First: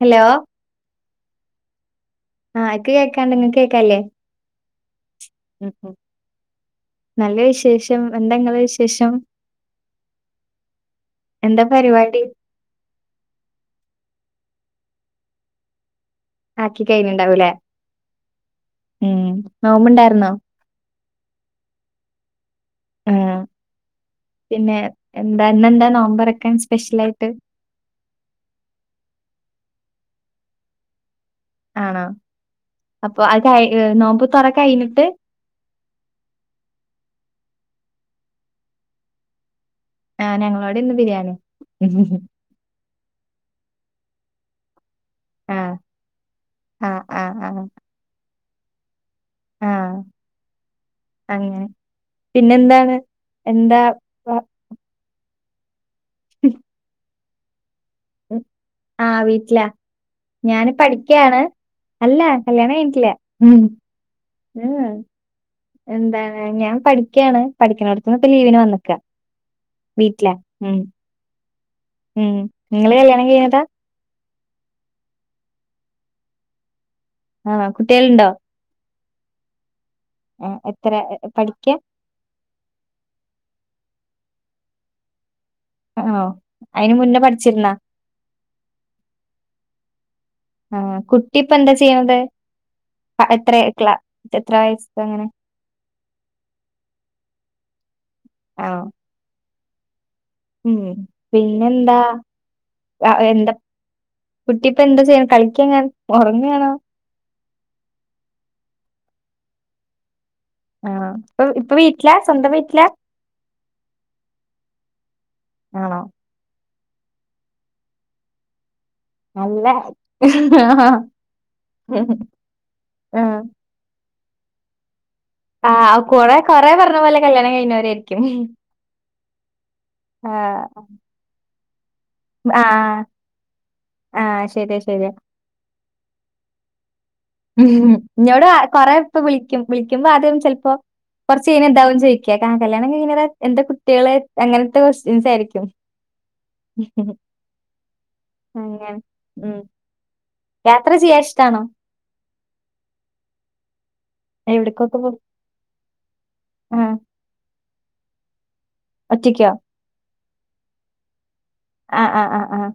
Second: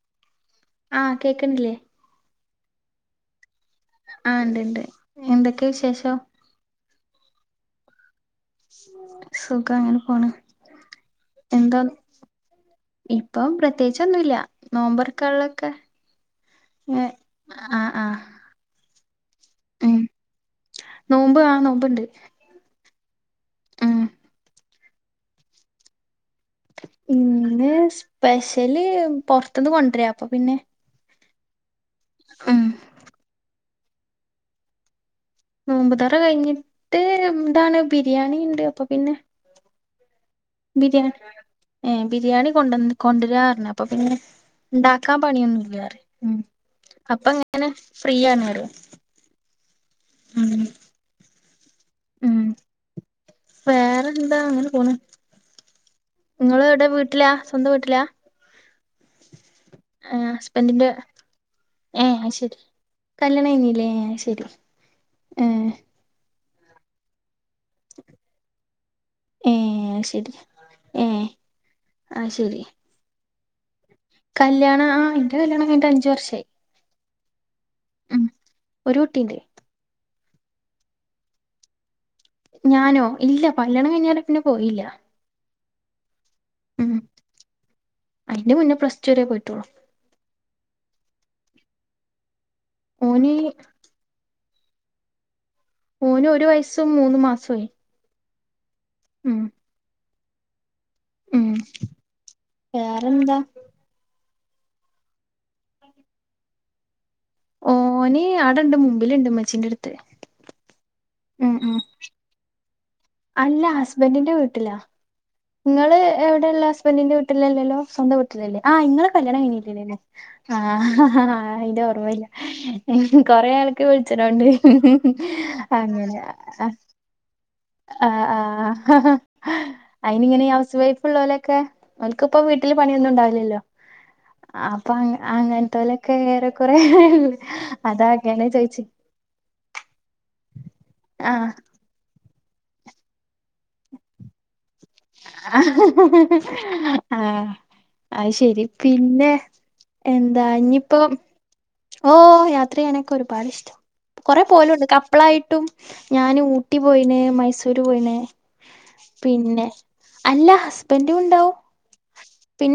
Hello ആ കേക്ക്‌ണില്ലേ ആ ഇക്ക് കേക്കാണ്ട് ഇങ്ങക്ക്‌ ആ ഇണ്ട് ഇണ്ട് എന്തക്കെ ഉം വിശേഷം നല്ല വിശേഷം എന്താ ഇങ്ങളെ വിശേഷം [inaudible] സുഖം ങ്ങനെ പോണ് എന്താ എന്താന്ന് പരിപാടി ഇപ്പം പ്രത്യേകിച്ചൊന്നുല്ല നോമ്പർക്കാള്ളക്കെ ആക്കി കഴിഞ്ഞിണ്ടാവു ലേ മ്മ് മ്മ് നോമ്പ് ആ നോമ്പ്ണ്ട് ആ [unintelligible] പിന്നെ എന്താ ഇന്ന് എന്താ നോമ്പറ ഇന്ന് സ്പെഷല് പൊർത്ത്ന്ന് കൊണ്ടരാ അപ്പൊ പിന്നെ ആണോ ഉം അപ്പൊ [unintelligible] നോമ്പ് തൊറ കഴിഞ്ഞിട്ട് നോമ്പുതൊറ കഴിഞ്ഞിട്ട് എന്താണ് ബിരിയാണി ഇണ്ട് അപ്പൊ പിന്നെ ആ ഞങ്ങളോടെ ഇന്ന് ബിരിയാണി ഏ ബിരിയാണി കൊടന്ന് കൊണ്ടര പറഞ്ഞു അപ്പൊ പിന്നെ ഇണ്ടാ ക്കാ പണിയൊന്നും ആഹ് ഇല്ലാറിയും ഉം ആഹ് അപ്പ ആഹ് എങ്ങനെ ഫ്രീ ആണ് വരോ അ ആ അങ്ങനെ ഉം പിന്നെ എന്താണ് എന്താ വേറെന്താ വ ഇങ്ങള് എവ് ടാ വീട്ട് ലാ സ്വന്തം വീട്ട് ലാ ആ വീട്ട് ലാ ഞാന് ഹസ്ബൻഡിന്റെ പഠിക്കാണ് ഏ അല്ല അത് ശരി കല്യാണം കല്യാണം കഴിഞ്ട്ടില്ലഉം കഴിഞ്ഞില്ലേ അത് ശരി [unintelligible] ഏ എന്തേ ഞാൻ പഠിക്കാണ് പഠിക്കിണോടത്ത്ന്ന് ഇപ്പ ലീവിന് വന്ന്ക്ക ഏ അത് വീട്ട്ലാ ശരി ഉം മ് ഏ മ്മ് ഇങ്ങള് കല്യാണം കഴിഞ്ഞതാ കല്യാണ ആ ഇന്റെ കല്യാണം കഴിഞ്ഞിട്ട് അഞ്ച് വർഷായി ആ കുട്ട്യേള് ഉം ണ്ടോ ഒരു കുട്ടിണ്ട് ആ എത്ര [unintelligible] പഠിക്ക ഞാനോ ഇല്ല പല്യാണം കഴിഞ്ഞാരേ പിന്നെ പോയില്ല ഒ ഓ അയിന് ഉം മുന്നേ പഠിച്ചിരുന്നാ അയിന്റെ മുന്നേ പ്ലസ് ടു വരെ പോയിട്ടുള്ളു അ ആ കുട്ടിപ്പ എന്താ ചെയ്യണത് പ ഓന് എത്ര ക്ല എത്ര വയസ്സ ങ്ങനെ ഓന് ഒരു വയസ്സും മൂന്ന് മാസ്സു ആയി ആണോ മ്മ് മ്മ് പിന്നെ എന്താ വേറെന്താ [unintelligible] കുട്ടി ഇപ്പൊ എന്താ ചെയ്യ്ണ് കളിക്കങ്ങാൻ ഒറങ്ങാണോ ഓൻ ആടെണ്ട് മുമ്പിൽ ണ്ട് ഉമ്മ ച്ചീന്റെ ട്ത്ത് ആണോ ഇപ്പ ഇപ്പ വീട്ട് ലാ സ്വന്തം വീട്ട് ലാ അല്ല ഹസ്ബന്റിന്റെ വീട്ട് ലാ ങ്ങള് ആണോ എവിടെള്ള സ്ബന്റിന്റെ വീട്ടിലല്ലോ സ്വന്ത വിട്ടിലല്ലേ ആ ഇങ്ങെളേ കല്യാണം നല്ല കഴിഞ്ഞിട്ടില്ലല്ലേ ആ ആ ഹാ ഹാ അതിന്റെ ഓർമ ഇല്ല മ് ആ ഹ് കൊറെേ ആൾക്ക് വി അച്ചനു വായിണ്ട് [unintelligible] ആഹ് കൊറെ കൊറെേ പറഞ്ഞ പോലെ കല്യാണം കഴി ആ ആ ഹ്അയിനി ഇങ്ങനെ ഹൗസ് ആഹ് വൈഫ് ഉള്ള പോലെൊക്കെ നിനക്കിപ്പ വീട്ടില് ആഹ് പണിയൊന്നും ഉണ്ടാവില്ലല്ലോ ആഹ് ശരിയാ അപ്പൊ അ ശരിയാ അങ്ങനത്തോലൊക്കെ ഏറെ കൊറെ ഉ ഇന്നോട് കൊറെ ഇപ്പ വിളിക്കും വിളിക്കുമ്പോ ആദ്യം ചിലപ്പോ ആ കൊറച്ച് ഇനി എന്താവും ചെയും കല്യാണം ഇങ്ങനെ എന്താ കുട്ടികളെ അങ്ങനെ ആഹ അഹ് ആ അത് ശരി അങ്ങനെ പിന്നെ ഉം എന്താ യാത്ര ഇനിയിപ്പൊ ചെയ്യാൻ ഇഷ്ടാണോ ഓ യാത്ര എനക്ക് ഒരുപാട് ഇഷ്ടം കൊറെ പോയിണ്ട് എവിടക്കൊക്കെ പോ കപ്പളായിട്ടും ഞാന് ഊട്ടി ആഹ് പോയിന് മൈസൂര് പോയിന് ഒറ്റയ്ക്കോ പിന്നെ അല്ല ഹസ്ബൻറും ഉണ്ടാവും ആഹ ആഹ് ആഹ് ആഹ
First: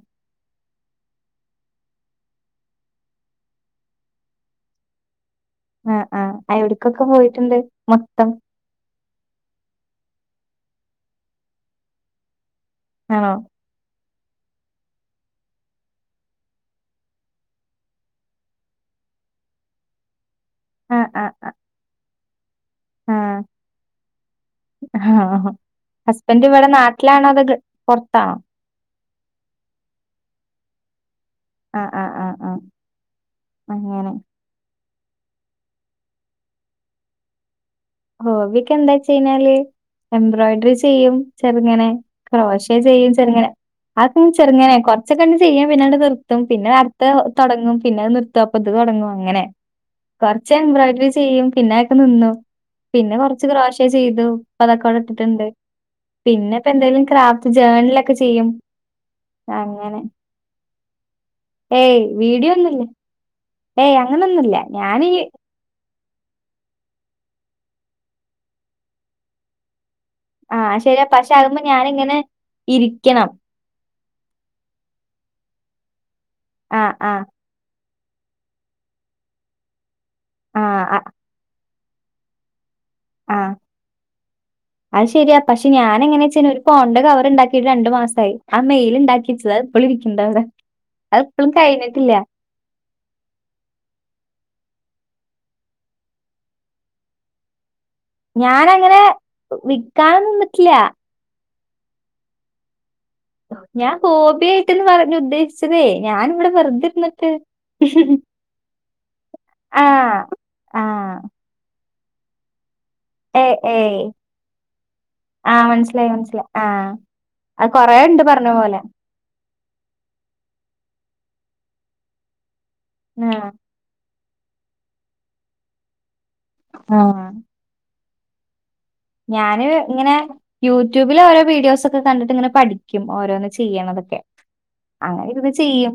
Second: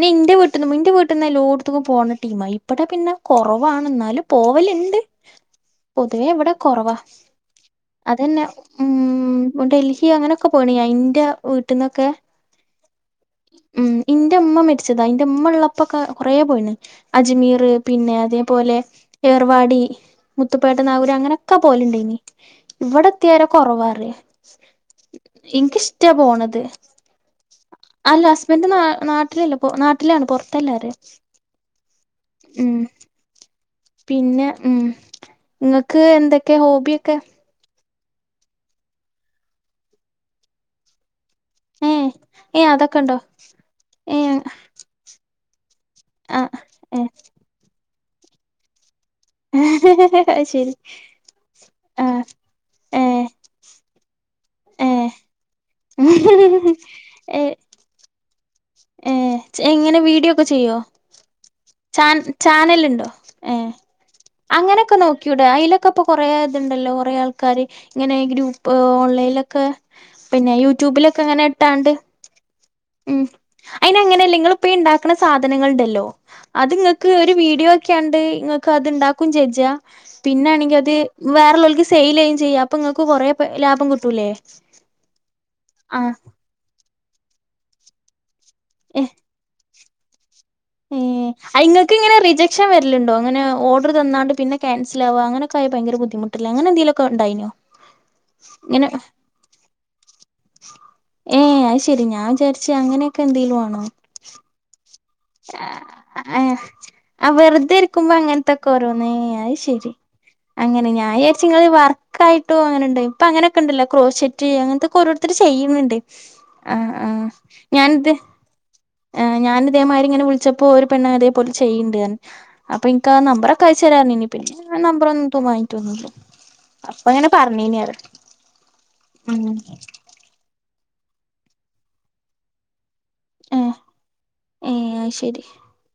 എന്റെ വീട്ടിൽന്നല്ലോ എല്ലോടത് ത്തുംക്കും പോകണ ടീം ഇവടെ പിന്നെ കുറവാണ് എന്നാലും പോവലുണ്ട് ആഹ് ആഹ് പൊതുവേ ഇവിടെ ആഹ് കുറവാ എവിടക്കൊക്കെ പോയിട്ടുണ്ട് മൊത്തം അതന്നെ ഉ ഉ ഡൽഹി അങ്ങനെയൊക്കെ പോയിണ ഞാൻ ഇന്റെ വീട്ടിൽന്നൊക്കെ ആണോ ഇന്റെ ഉമ്മ മരിച്ചതാ എന്റെ ഉമ്മ ഉള്ളപ്പോൊക്കെ കൊറ പോയിണ് അജ്മീർ പിന്നെ അത തുപോലെ ഏർവാടി മുത്തുപേട്ട ആഹ് നാഗൂരം ആഹ് അങ്ങനെയൊക്കെ പോലെുണ്ട് ഇനി ഇവിടെത്തിയാല കൊറവാ ആഹ് ആഹ് എനിഷട്ടാ ഹസ്ബൻഡ് പോണത് ഇവിടെ നാട്ടിലാണോ അതോ അല്ല പൊറത്താണോ ഹസ്ബൻഡ് നാ നാട്ട നാട്ടിലല്ല നാട്ടിലാണ് പുറത്തല്ലാര് ആഹ് ആഹ് ആഹ് ആഹ് ഉ അങ്ങനെ പിന്നെ ഉം നിങ്ങൾക്ക് എന്തൊക്കെ ഹോബിയൊക്കെ ഹോബിയക്കെ എന്താച്ചിഞ്ഞാല് എംബ്രോയിഡറി ചെയ്യും ചെറിങ്ങനെ ഏ ഏ ക്രോശ അതൊക്കെ ചെയ്യും ഇണ്ടോ ചെറിങ്ങനെ ഏ ആക്ക ചെറുങ്ങനെ കൊറച്ചൊക്കെ അങ്ങ്ചെയ്യാൻ പിന്നെ അണ്ട് ആ നിർത്തും പിന്നെ ഏ അടുത്ത് തുടങ്ങും പിന്നെ അത് നിർത്തപ്പ തുടങ്ങും അങ്ങനെ അത് കുറച്ച് ശരി എംബ്രോയിഡറി ചെയ്യും പിന്നെ ഒക്കെ ആ നിന്നു ഏ പിന്നെ കൊറച്ച് ക്രോശ ചെയ്തു ഏ പതൊക്കെടെ ഇത്തിട്ടുണ്ട് പിന്നെ ഇപ്പ എന്തായാലും ക്രാഫ്റ്റ് ജേണല ഒക്കെ ഏർ എങ്ങനെ വീഡിയോ ഒക്കെ ചെയ്യോ ഏയ് ച വീഡിയോ ഒന്നുല്ല. ചാനല ഉണ്ടോ ഏ ഏയ് അങ്ങനൊന്നുല്ല അങ്ങനെയൊക്കെ ഞാനീ നോക്കിട അതിലൊെ ഇപ്പൊ കൊറേ ഇതുണ്ടല്ലോ കൊറേ ആൾക്കാര് ഇങ്ങനെ ഗ്രൂപ്പ് ഓൺലൈനിലൊക്കെ പിന്നെ ആഹ് ശരിയാ യൂട്യൂബിലൊക്കെ പക്ഷെ എങ്ങനെ അത്മ്മെ ഇട്ടാണ്ട് ഞാനിങ്ങനെ ഉ ഇരിക്കണം. അതി ഇങ്ങനഅല്ല നിങ്ങൾ ഇപ്പയി ഉണ്ടാക്കണ സാധനങ്ങൾ ഉണ്ടല്ലോ അത് ആഹ് നിങ്ങക്ക് ആഹ് ഒരു വീഡിയോ ഉണ്ടാകുകയും ചെയ്യാ പിന്നൊണെങ്കിൽ ആഹ് അത് വേറ ഉളവർക്ക് സെയിൽ ചെയുകയുംചെയ്യാം ആഹ അത് ശരിയാ പക്ഷെ ഞാന ആഹ് എങ്ങനെ ന്ന്ച്ചപ്പ ഉണ്ടെ അവർണ്ടാക്കിട്ട് രണ്ടു മാസ ആായി ആ മെയിൽഉണ്ടാക്കിട്ടത് ഇപ്പോളി ഇരിക്കണ്ട അവിടെ അത് ഇപ്പളും ഇങ്ങൾക്ക് കഴിഞ്ഞിട്ടില്ല. ഇങ്ങനെ റിജക്ഷൻ വരിലുണ്ടോ അങ്ങനെ ഓർഡർ തന്നാണ്ട് പിന്നെ ക്യാൻസിൽ ആവുക അങ്ങനൊക്കെയായല് ഭയങ്കര ബുദ്ധിമുട്ടല്ലേ അങ്ങനെ എന്തങ്കിലൊക്ക ഉണ്ടായിനോ? ഞാനങ്ങനെ വിക്കാന നിന്നിട്ടില്ല ഏയ് അത് ശെരി ഞാൻ വിചാരിച്ച അങ്ങനെയൊക്കെ എന്തെേിലും ആണോ? ഞാൻ ഹോബിയായിട്ട്ന്ന് പറഞ്ഞ് ഉദ്ദേശിച്ചതേ ഞാനിവിടെ വെറുതെ ഇരുന്നിട്ട് വെറുതെരിക്കുമ്പോ അങ്ങനത്തെഒക്കെ ഓരോന്നു ശരി ആഹ്. അങ്ങനെ ഞാൻ ആഹ്. വിചാരിച്ചു വർക്കായിട്ടോ അങ്ങനെ ഏയ് അങ്ങനൊക്കെ ഉണ്ടല്ലോ ഏയ്. ക്രൗ സെറ്റ് അങ്ങനക്കെ ഓരോരുത്തരു ആഹ് ചെയണ്ട് മനസ്സിലായി ഉണ്ട് പറഞ്ഞ പോലെ ആ് ഞാനൻ ഇതേമാതിരി ഇങ്ങനെ വിളിച്ചപ്പോ ഒരു പെണ്ണ അതേപല ചെയ്യണ്ട അപ്പൊ എനിക്ക് ആ ആഹ്. നമ്പറൊക്കെ അയച്ചു തരാന്നു പറഞ്ഞെന് പിന്നെ ഞ നമ്പർ ഒന്നും വങ്ങട്ട് വന്നല്ലു അപ്പൊ ആഹ്. ഞങ്ങനെ പറഞ്ഞീന അ ഞാന് ഇങ്ങനെ യൂട്യൂബില ഓരോ വീഡിയോസ ഒക്കെ കണ്ടിട്ട് ഇങ്ങനെ പഠിക്ക ഓരോന്ന് ഏഹ് ചെയ്യണതൊക്കെ ഏഹ് അത് അങ്ങനെ ശെരി ഇത് ചെയ്യും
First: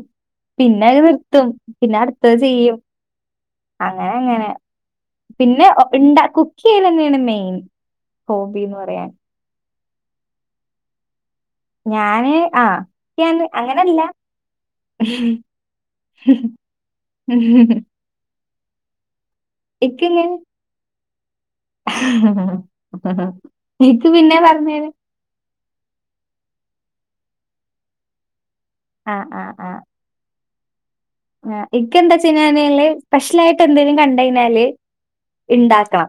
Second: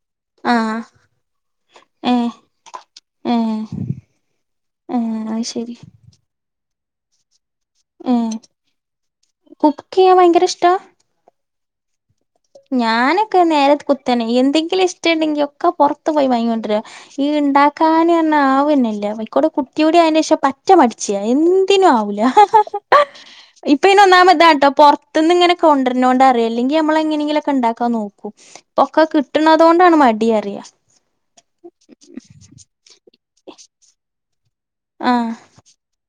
ആഹ് പിന്നെത് നിർത്തും പിന്നെ ഏഹ് അടുത്തത് ചെയ്യും. ഏഹ് അങ്ങനെ അങ്ങനെ ഏഹ് അത് പിന്നെ ശെരി ഇണ്ടാക്കും. കുക്കിയിൽ തന്നെയാണ് മെയിൻ ഏഹ് ഹോബിന്ന് പറയാൻ. കുക്ക് ചെയ്യാൻ ഭയങ്കര ഇഷ്ട? ഞാൻ ആഹ് ഞാനൊക്കെ നേര അങ്ങനല്ല. കുത്തനെ എന്തെങ്കിലും ഇഷ്ടംണ്ടെങ്കിൽ ഒക്കെ പുറത്തു പോയി വാങ്ങോണ്ടുവര ഈ ഉണ്ടാക്കാനന്ന ആവന്നില്ല ഇക്കൂടെ കുട്ടിയ കൂടി അയിനി ഇക്കിങ്ങനെ ശേഷം പറ്റ മടി എന്തിനും ആവൂല ആഹ ഹ ഇപ്പ ഇനി ഇക്ക് പിന്നെ ഒന്നാമത്ാട്ടോ പറഞ്ഞേരാ പുറത്തന്ന്ും ഇങ്ങനെ കൊണ്ടുവരന്നോണ്ട അല്ലെങ്കിൽ നമ്മള എങ്ങനെയെങ്കിലു ഒക്കെ ഉണ്ടാക്കാൻ നോക്ക ഇപൊക്കെ കിട്ടണത കൊണ്ടാണ് മടിന്ന് പറയ ആ ഇക്കെന്താച്ചാനേെ സ്പെഷ്യൽ ആയിട്ട് എന്തേലും കണ്ട കഴിഞ്ഞാല് ആഹ ഇണ്ടാക്കണം.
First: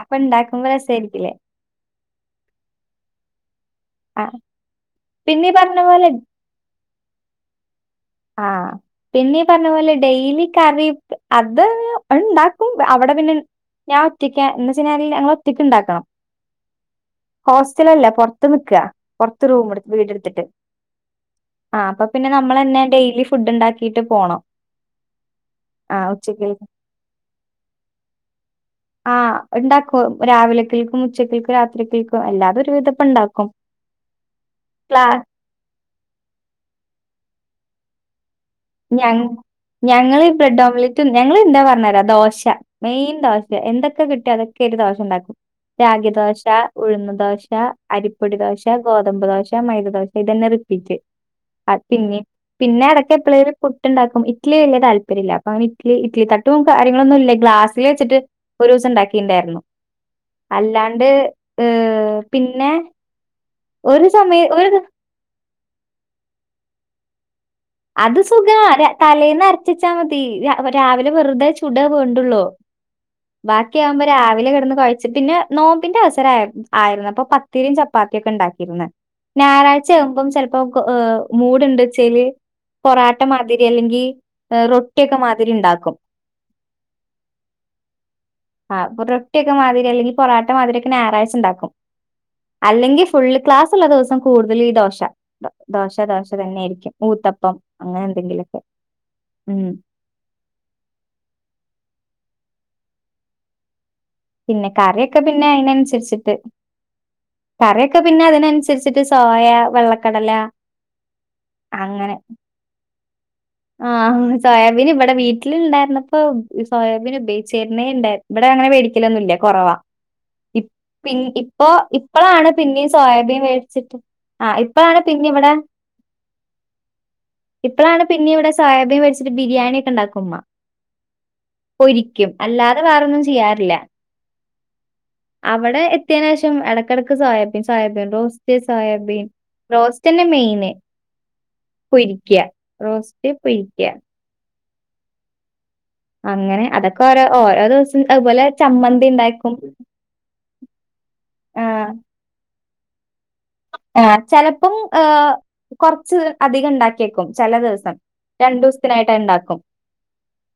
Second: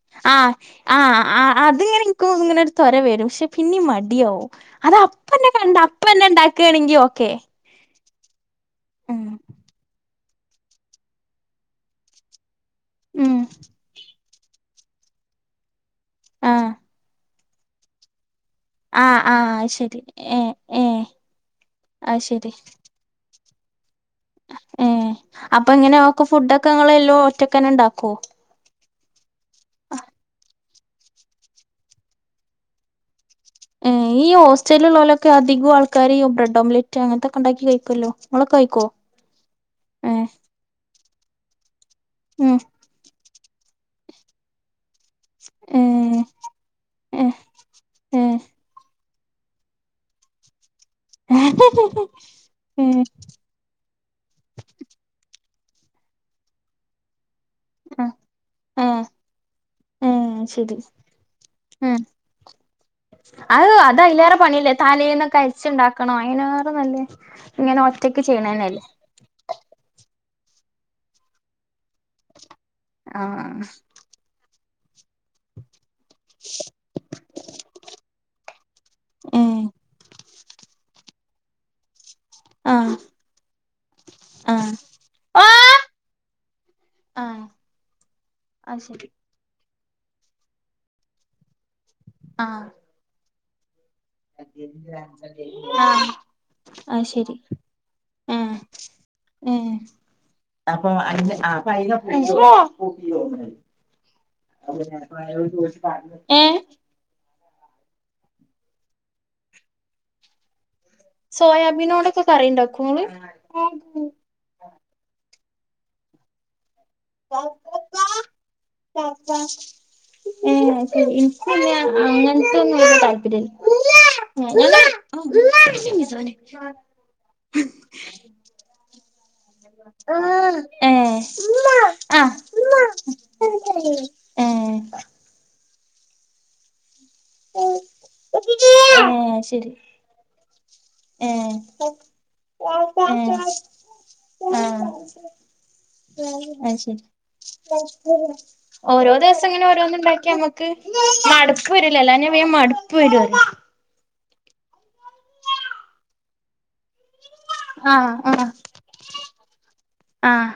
അപ്പൊ ആഹ്! ഇണ്ടാക്കുമ്പോ ആ് രസായിരിക്കില്ലേ? ആ അത്ങ്ങനെ എനിക്കു ഇങ്ങനെ ഒരു ത്വര വരും പക്ഷെ പിന്നീ ആഹ് മടിയവും. അത് പിന്നെ അപ്പന്നെ ഈ കണ്ട പറഞ്ഞ പോലെ അപ്പന്നെ ഉണ്ടാക്കയാണെങ്കി ഓക്കെ. ആഹ ഉം പിന്നീ പറഞ്ഞ പോലെ ഡെയിലി കറി അത് ഉണ്ടാ ക്കും അവിടെ പിന്നെ ഉം ഞാൻ ഒറ്റക്കാ എന്നന്ന് വച്ചാൽ ഞങ്ങൾ ഒറ്റക്ക ഉണ്ടാക്കണം. ആഹ ഹോസ്റ്റല അല്ലേ അപ്പ പുറത്ത് നിക്ക പുറത്ത് ആഹ് റൂ അത് ശരി വീടുത്തിട്ട് ഏഹ് ഏഹ് ആ് അപ്പൊ അത് പിന്നെ ശരി നമ്മൾന്നെ ഡെയിലി ഫുഡ് ഉണ്ടാക്കിട്ട് പോണം. ഏഹ് അപ്പൊ ആ ഇങ്ങനെക്ക ഉച്ചക്ക് ഫുഡ ഒക്കെങ്ങ എല്ലോ ഒറ്റക്കനെ ഉണ്ടാക്കോ? ആഹ് ഉണ്ടാക്കും രാവിലെക്കൾക്കും ഉച്ചക്കൾക്കും രാത്രിക്കൾക്കും അല്ലാതെ ഒരു വിധപ്പ ഉണ്ടാക്കും. ഏ ഈ ഹോസ്റ്റലിൽ ക്ലാ ഉള്ളലൊക്കെ അധികം ആൾക്കാര് ബ്രെഡ് ഓംലെറ്റ് അങ്ങനത്തെൊക്കെ ഉണ്ടാക്കി കഴിക്കുമല്ലോ. ഞ ഞങ്ങള് ബ്രെഡ് ഓംലറ്റ് ഞങ്ങൾ എന്താ പറഞ്ഞ തരാ ദോശ ഉം മെയിൻ ദോശ എന്തൊക്കെ കിട്ടി അതൊക്ക ഒരു ഉണ്ടാക്കും റാഗി ഏഹ് ദോശ ഉഴുന്ന് ഏഹ് ദോശ അരിപ്പൊടി ഏഹ് ദോശ ഗോ തമ്പദോശ മൈദദോശ ഇതന്നെ റിപ്പീറ്റ് പിന്ന പിന്നെ ഏഹ് ഇടക്ക എപ്പഴലും ഇട്ടുണ്ടാക്കും ഇറ്റ്ലി വല തല്പര്യമില്ല അപ്പ അന ഇല ഇറ്റ്ലിട്ടും കാര്യങ്ങളൊന്നുമ ഇ ഗ്ലാസ്സിൽ ആഹ് വെച്ചിട്ട് ഒരു ദിവസം ഏഹ് ഉണ്ടാക്കിയിുണ്ടായിരുന്നു. ഏഹ് ശരി അല്ലാണ്ട് ഉം ഏർ പിന്നെ അത് അത ഒരു അതിലേറെ സമയം ഒരു പണില്ലേ തലെന്നുന്നൊക്കെ അരി ച്ച്ണ്ടാക്കണ അയിന് റെന്നല്ലേ അത് സുഖമാ തലേന്ന് അരച്ചച്ചാൽ മതി രാവിലെ വെറുതെ ചു ചുടെ വേണ്ടുള്ളു ആഹ് ബാക്കി ആവുമ്പോ രാവിലെ കിടന്നു. പിന്നെ നോമ്പിന്റെ അവസര ആയിരുന്നു അപ്പൊ പത്തിരിയും ചപ്പാത്തിയൊക്കെ ഉണ്ടാക്കിയിരന്ന്. ഏഹ് ഞായറാഴചയാകുമ്പം ചിലപ്പോ് മൂട്ണ്ട്ച്ചേല് ആഹ് പൊറോട്ട മാതിരി അല്ലെങ്കി ആഹ് റൊട്ടിയൊക്കെ മാതിരി ഉണ്ടാക്കും. ആഹ് ആ അത് ശരി റൊട്ടി യൊക്കെ മാതിരി അല്ലെങ്കിൽ പൊറോട്ട മാതിരിയൊക്കെ ഞായറാഴ്ച ഉണ്ടാക്കും ആഹ് അല്ലെങ്കിൽ ഫുൾ ക്ലാസ്സ്‌ ല ദിവസം കൂടുതൽ ഈ ദോശ ദോശ ദോശ തന്നെയായിയിരിക്കും ഊത്ത ഉം ഉം അപ്പൊ അ അപ്പൊ അയ്നൊക്കെ [inaudible] പിന്നെ കറിയൊക്കെ പിന്നെ അയിനനുസരിച്ചിട്ട് ഏഹ് കറിയൊക്കെ പിന്നെ അതിനനുസരിച്ചിട്ട് സോയ, വെള്ളക്കടല അങ്ങനെ സോയാബീനോടൊക്കെ കറി ഇണ്ടാക്കോ ഇങ്ങള് ആഹ സോയാബീൻ ഇവിടെ വീട്ടിൽ വീട്ടിൽ ഉണ്ടായിരുന്നപ്പം സോയാബീൻ ഉപയോഗിച്ചിരുന്നേണ്ട ഇവിടെ അങ്ങനെ വേടിക്കലൊന്നുല്ല കുറവാ ഏഹ് അത് ഇപ്പ ശരി ഇൻക്ക് പിന്നെ ഇപ്പം ഇപ്പളാണ് അങ്ങൻത്തൊന്നും പിന്നിം വല്യ സോയാബീൻ താല്പര്യല്ല വേടിച്ചിട്ട് ആ ഇപ്പളാണ് പിന്നെ ഇവിടെ [inaudible] ഇപ്പളാണ് പിന്നിം ഇവിടെ സ ആ ഏ ആ പൊരിക്കും അല്ലാതെ വേറൊന്നും ചെയ്യാറില്ല. [unintelligible] ഏ ഇവടെ എത്തിയയ്നേഷം എട ഇടക്ക് സോയാബീൻ, സോയാബീൻ റോസ്റ്റ്‌, സോയാബീൻ ഏഹ് ശരി റോസ്റ്റ് എന്നെ മെയിന് ഏഹ് പൊരിക്ക റോസ്റ്റ് പൊരിക്കാ ആഹ [inaudible] അയ് ശരി അതൊക്കെ ഓരോ ഓരോ ദിവസം അതുപോലെ ചമ്മന്തി ഓരോ ദിവസം ഉണ്ടാക്കും ഇങ്ങനെ ഓരോന്ന് ഇണ്ടാക്കിയ നമുക്ക് മടുപ്പ് ആഹ് വരല്ലല്ലോ അല്ലാഞ്ഞ വേ മടുപ്പ് വരുല്ലോ ആ ചെലപ്പം ഹ് കൊറച്ച് അധികം ഉണ്ടാക്കിയേക്കും ചെല ദിവസം ആഹ് ആഹ് രണ്ടു ദിവസത്തിനായിട്ട് ഉണ്ടാക്കും ആഹ്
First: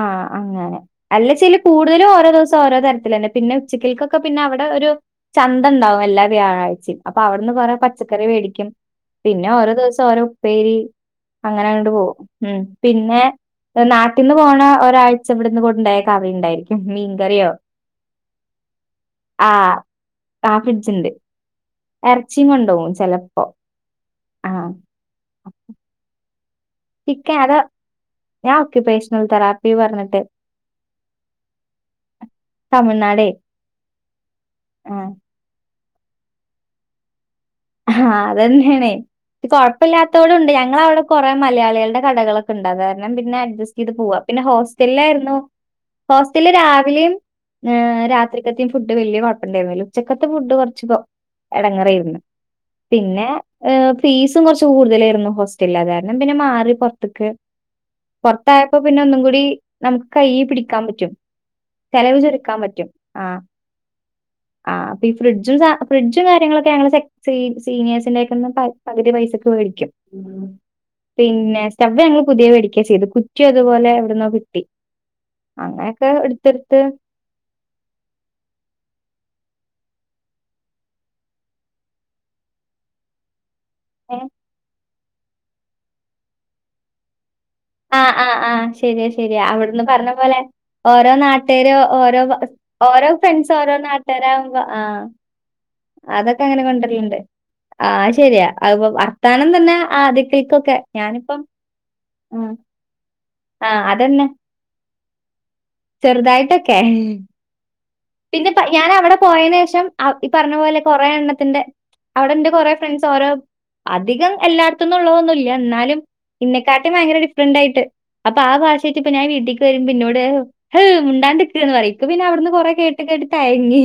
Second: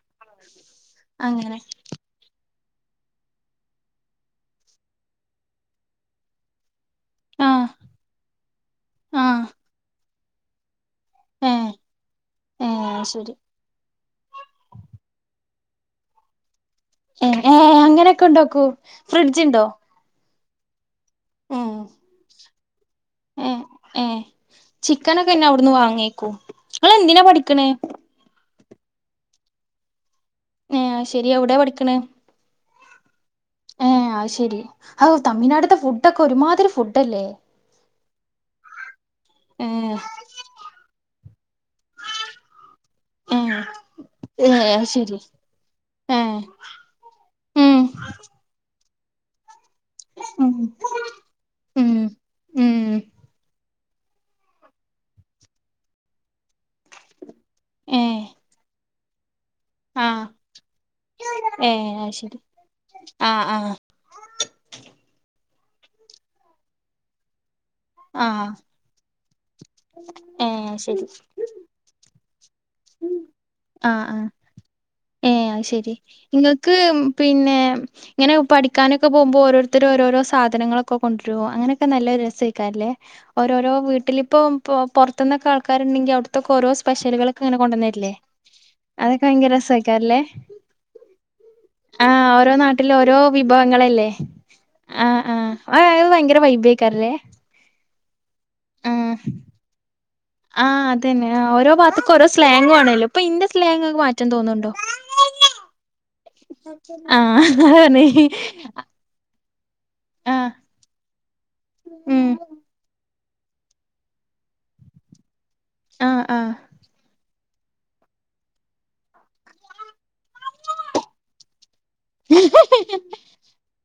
ആഹ അങ്ങനെ അല്ലെച്ച അങ്ങനെ കൂടുതലും ഓരോ ദിവസം ഓരോ തരത്തിലന്നെ പിന്നെ ഉച്ചക്കേക്കൊക്കെ പിന്നെ അവിടെ ഒരു ചന്ത ഉണ്ടാവും എല്ലാ വ്യാഴാഴ്ചയും അപ്പൊ അവിടുന്ന് ആഹ് കൊറെ പച്ചക്കറി വേടിക്കും ആഹ് പിന്നെ ഓരോ ദിവസം ഓരോ ഉപ്പേരി ഏ അങ്ങനെ അങ്ങോട്ട് പോകും ഉം ഏ പിന്നെ ശരി നാട്ടിൽന്ന് പോണ ഒരാഴ്ച ഇവിടുന്ന് ഉണ്ടായ കറിയുണ്ടായിരിക്കും ഏ ഏ അങ്ങനെയൊക്കെ ഉണ്ടാക്കോ ഫ്രിഡ്ജ് ആ ഉണ്ടോ ആ ഫ്രിഡ്ജ്ണ്ട് എറച്ചിയും കൊണ്ടു പോവും ഏ ഏ ചിക്കനൊക്കെ പിന്നെ അവിടുന്ന് വാങ്ങേക്കും ങ്ങള എന്തിനാ ചിക്കൻ അത് പഠിക്കണേ ഞാൻ ഓക്യുപേഷണൽ തെറാപ്പി പറഞ്ഞിട്ട് ഏ അയ് ശരി എവിടെയാ പഠിക്കണ തമിഴ്നാടെ ഏ അയ്ശെരി അ തമിഴ്നാടുത്തെ ഫുഡൊക്കെ ഒരുമാതിരി ഫുഡ്ല്ലേ ആഹ അതന്നെണേ കൊഴപ്പല്ല്യാത്തോലുണ്ട് ഞങ്ങൾ അവിടെ കുറെ മലയാളികളുടെ കടകളൊക്കെ ഉണ്ട് അത് കാരണം പിന്നെ ഏ അഡ്ജസ്റ്റ് ചെയ്ത് പോവാം പിന്നെ ഏ അത് ശരി ഹോസ്റ്റലിലായിരുന്നു ഏ ഹോസ്റ്റലിൽ രാവിലെയും ഉം രാത്രി കത്തേയും ഫുഡ് വലിയ കുഴപ്പണ്ടായിരുന്നില്ല ഉച്ചക്കത്തെ ഉം ഫുഡ് കുറച്ച് ഉം എടങ്ങറായിരുന്നു ഉം പിന്നെ അ ഫീസും കുറച്ച് കൂടുതലായിരുന്നു ഹോസ്റ്റലിൽ അത് കാരണം പിന്നെ മാറി പുറത്ത്ക്ക് ഏ പുറത്തായപ്പോ പിന്നെ ഒന്നും കൂടി നമുക്ക് ആ കൈ പിടിക്കാൻ പറ്റും ഏ അത് ചെലവ് ശരി ചുരുക്കാൻ പറ്റും ആ ആഹ പി ഫ്രിജ ഫ്രിഡ്ജ്ജും സ ഫ്രിഡ്ജും കാര്യങ്ങളൊക്കെ ഞങ്ങള് സീനി സീനിയേഴ്സിന്റെ ആ [unintelligible] പകുതി പൈസക്ക് മേടിച്ചു ഏ ശരി പിന്നെ സ്റ്റവ്വ് ഞങ്ങൾ പുതിയ വേടി ക്കെ ചെയ്തു കുറ്റി അതുപോലെ എവിട്ന്നോ കിട്ടി ഏ അയ് ശെരി അങ്ങനെയൊക്കെ നിങ്ങക്ക് എടുത്തെടുത്ത് പിന്നെ ഇങ്ങനെ പഠിക്കാനൊക്കെ പോകുമ്പോൾ ഓരോരുത്ത ത്തരോഓരോരോ സാധനങ്ങളൊക്കെ കൊണ്ട്‌രും അങ്ങനെയൊക്കെ നല്ല രസയിക്കാരംല്ലേ ഓരോരോ ഏ വീട്ടിലി ഇപ്പം പുറത്ത് നിന്നൊക്കെ ആൾക്കാരുണ്ടെങ്കിൽ അവിടുത്തൊക്കെ ഓരോ സ്പെഷ്യലുകൾ ആ ആഹ് ആഹ് ശരിയാ ശരിയാ ഭയങ്കര അവിടുന്ന് പറഞ്ഞ രസേക്കാരല്ലേ? പോലെ ഓരോ നാട്ടുകാരു ഓരോ ആഹ് നാട്ടിലും ഓരോ ഫ്രണ്ട്സ് ഓരോ വിഭവങ്ങളല്ലേ? നാട്ട്കാര് ആവുമ്പോ ആഹ് ആഹ് അത് അത് ഭയങ്കര അതൊക്കെ അങ്ങനെ കൊണ്ടരൽണ്ട് ആഹ ശരിയാ അത്പ്പോ ഉ വർത്താനം തന്നെ ആ ആദ്യത്തേക്കൊക്കെ അതന്നെ ഞാനിപ്പം ആ ഓരോ ഭാഗത്തക്ക ഓരോ ആഹ് സ്ലാഗ് ആണേല്ലോ ഇപ്പൊ ഇന്റെ സ്ലാങ് ആഹ് ഇങ്ങക്ക് അതന്നെ മാറ്റാൻ തോന്നുന്നുണ്ടോ ചെറുതായിട്ടൊക്കെ ആഹ അതാ പറഞ്ഞ പിന്നെ ഞാൻ അവിടെ പോയതിന ശേഷം ഈ ആഹ് പറഞ്ഞ പോലെ കൊറെ എണ്ണത്തിന്റെ ഉം അവിടെറെ കൊറെ ഫ്രണ്ട്സ് ഓരോ അധികം എല്ലായിടത്തൊന്നും ഉള്ളതൊന്നുമ ഇല്ല എന്നാലും ആഹ് ഇന്നെക്കാട്ടും ഭയങ്കര ഒരു ണ്ടായിട്ട് അപ്പൊ ആ ഭാഷ ഇപ്പ ഞാൻ വീട്ടേക്ക് വരുമ്പോ ന്നോട് ഹ്ഹഎയ് ആഹ് മുണ്ടാണ്ടിരിക് പറയും. പ്പോ പിന്നെ അവിടന്ന് കൊറ കേട്ട് കേട്ട് തയഞ്ഞി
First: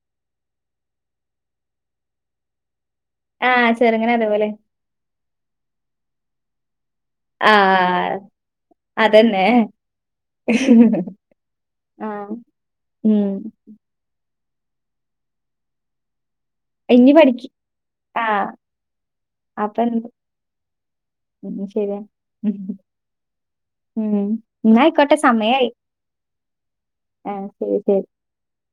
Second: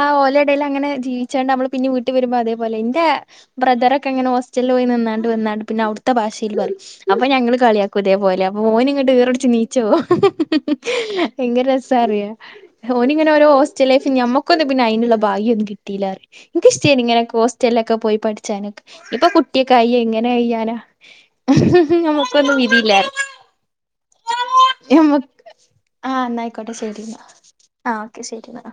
ആഓല ഇടയി അങ്ങെ ജീവിച്ചുകണ്ട് നമ്മള് പിന്ന വീട്ട് വരുമ്പോ അതേപോലെ എൻ്റെ ആ ബ്രദറൊക്കെ ചെറുങ്ങനെ അങ്ങനെ അതേപോലെ ഹോസ്റ്റലിൽ പോയി നിന്നാണ്ട് വന്നാണ്ട് പിന്നെ അവിടുത്തെ ഭാഷയിൽ ആവും അപ്പൊ ആ ഞങ്ങള് കളിയാക്കും. കുതേപോലെ അപ്പൊ ഓൻ ഇങ്ങോ് അതന്നെ ഈറടച്ച് നീച് പോകും. ഹ ഹ ഹ ഭയങ്കര രസം ആ അറിയ ഓനിങ്ങനെ ഉം ഓരോ ഹോസ്റ്റൽ ലൈഫി മ്മക്ക് നമുക്കു ഒന്നും പിന്നെ അതിനുള്ള ഭാഗ്യം കിട്ടയില്ല. എനിക്ക് ഇഷ്ടേ നി ഇനി ഇങ്ങനെ പഠിക്കും ഹോസ്റ്റലിലൊക്കെ പോയി ആ പഠിച്ചാൻ ഇപ്പൊ കുട്ടിയൊക്കെ അപ്പൊ ആയി എന്ത്? എങ്ങനെ കയ്യാനാ ഉം, ശരിയാ നമ്മുക്കൊന്നും വിതിയില്ല പറയാ ഉം ന്നാ ആയിക്കോട്ടെ സമയം ആ ആഹ് എന്നായിക്കോട്ടെ ശരി എന്നാ ആഹ് ഓക്കെ ശരി എന്നാ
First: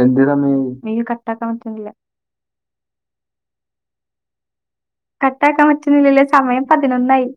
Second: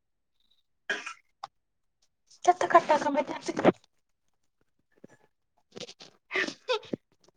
എ മ്മേ കട്ടാക്കാൻ പറ്റുന്നില്ല മുറ്റത്തൊക്കെ [unintelligible] കട്ടാക്കാൻ പറ്റുന്നില്ലില്ല സമയം പതിനൊന്നായി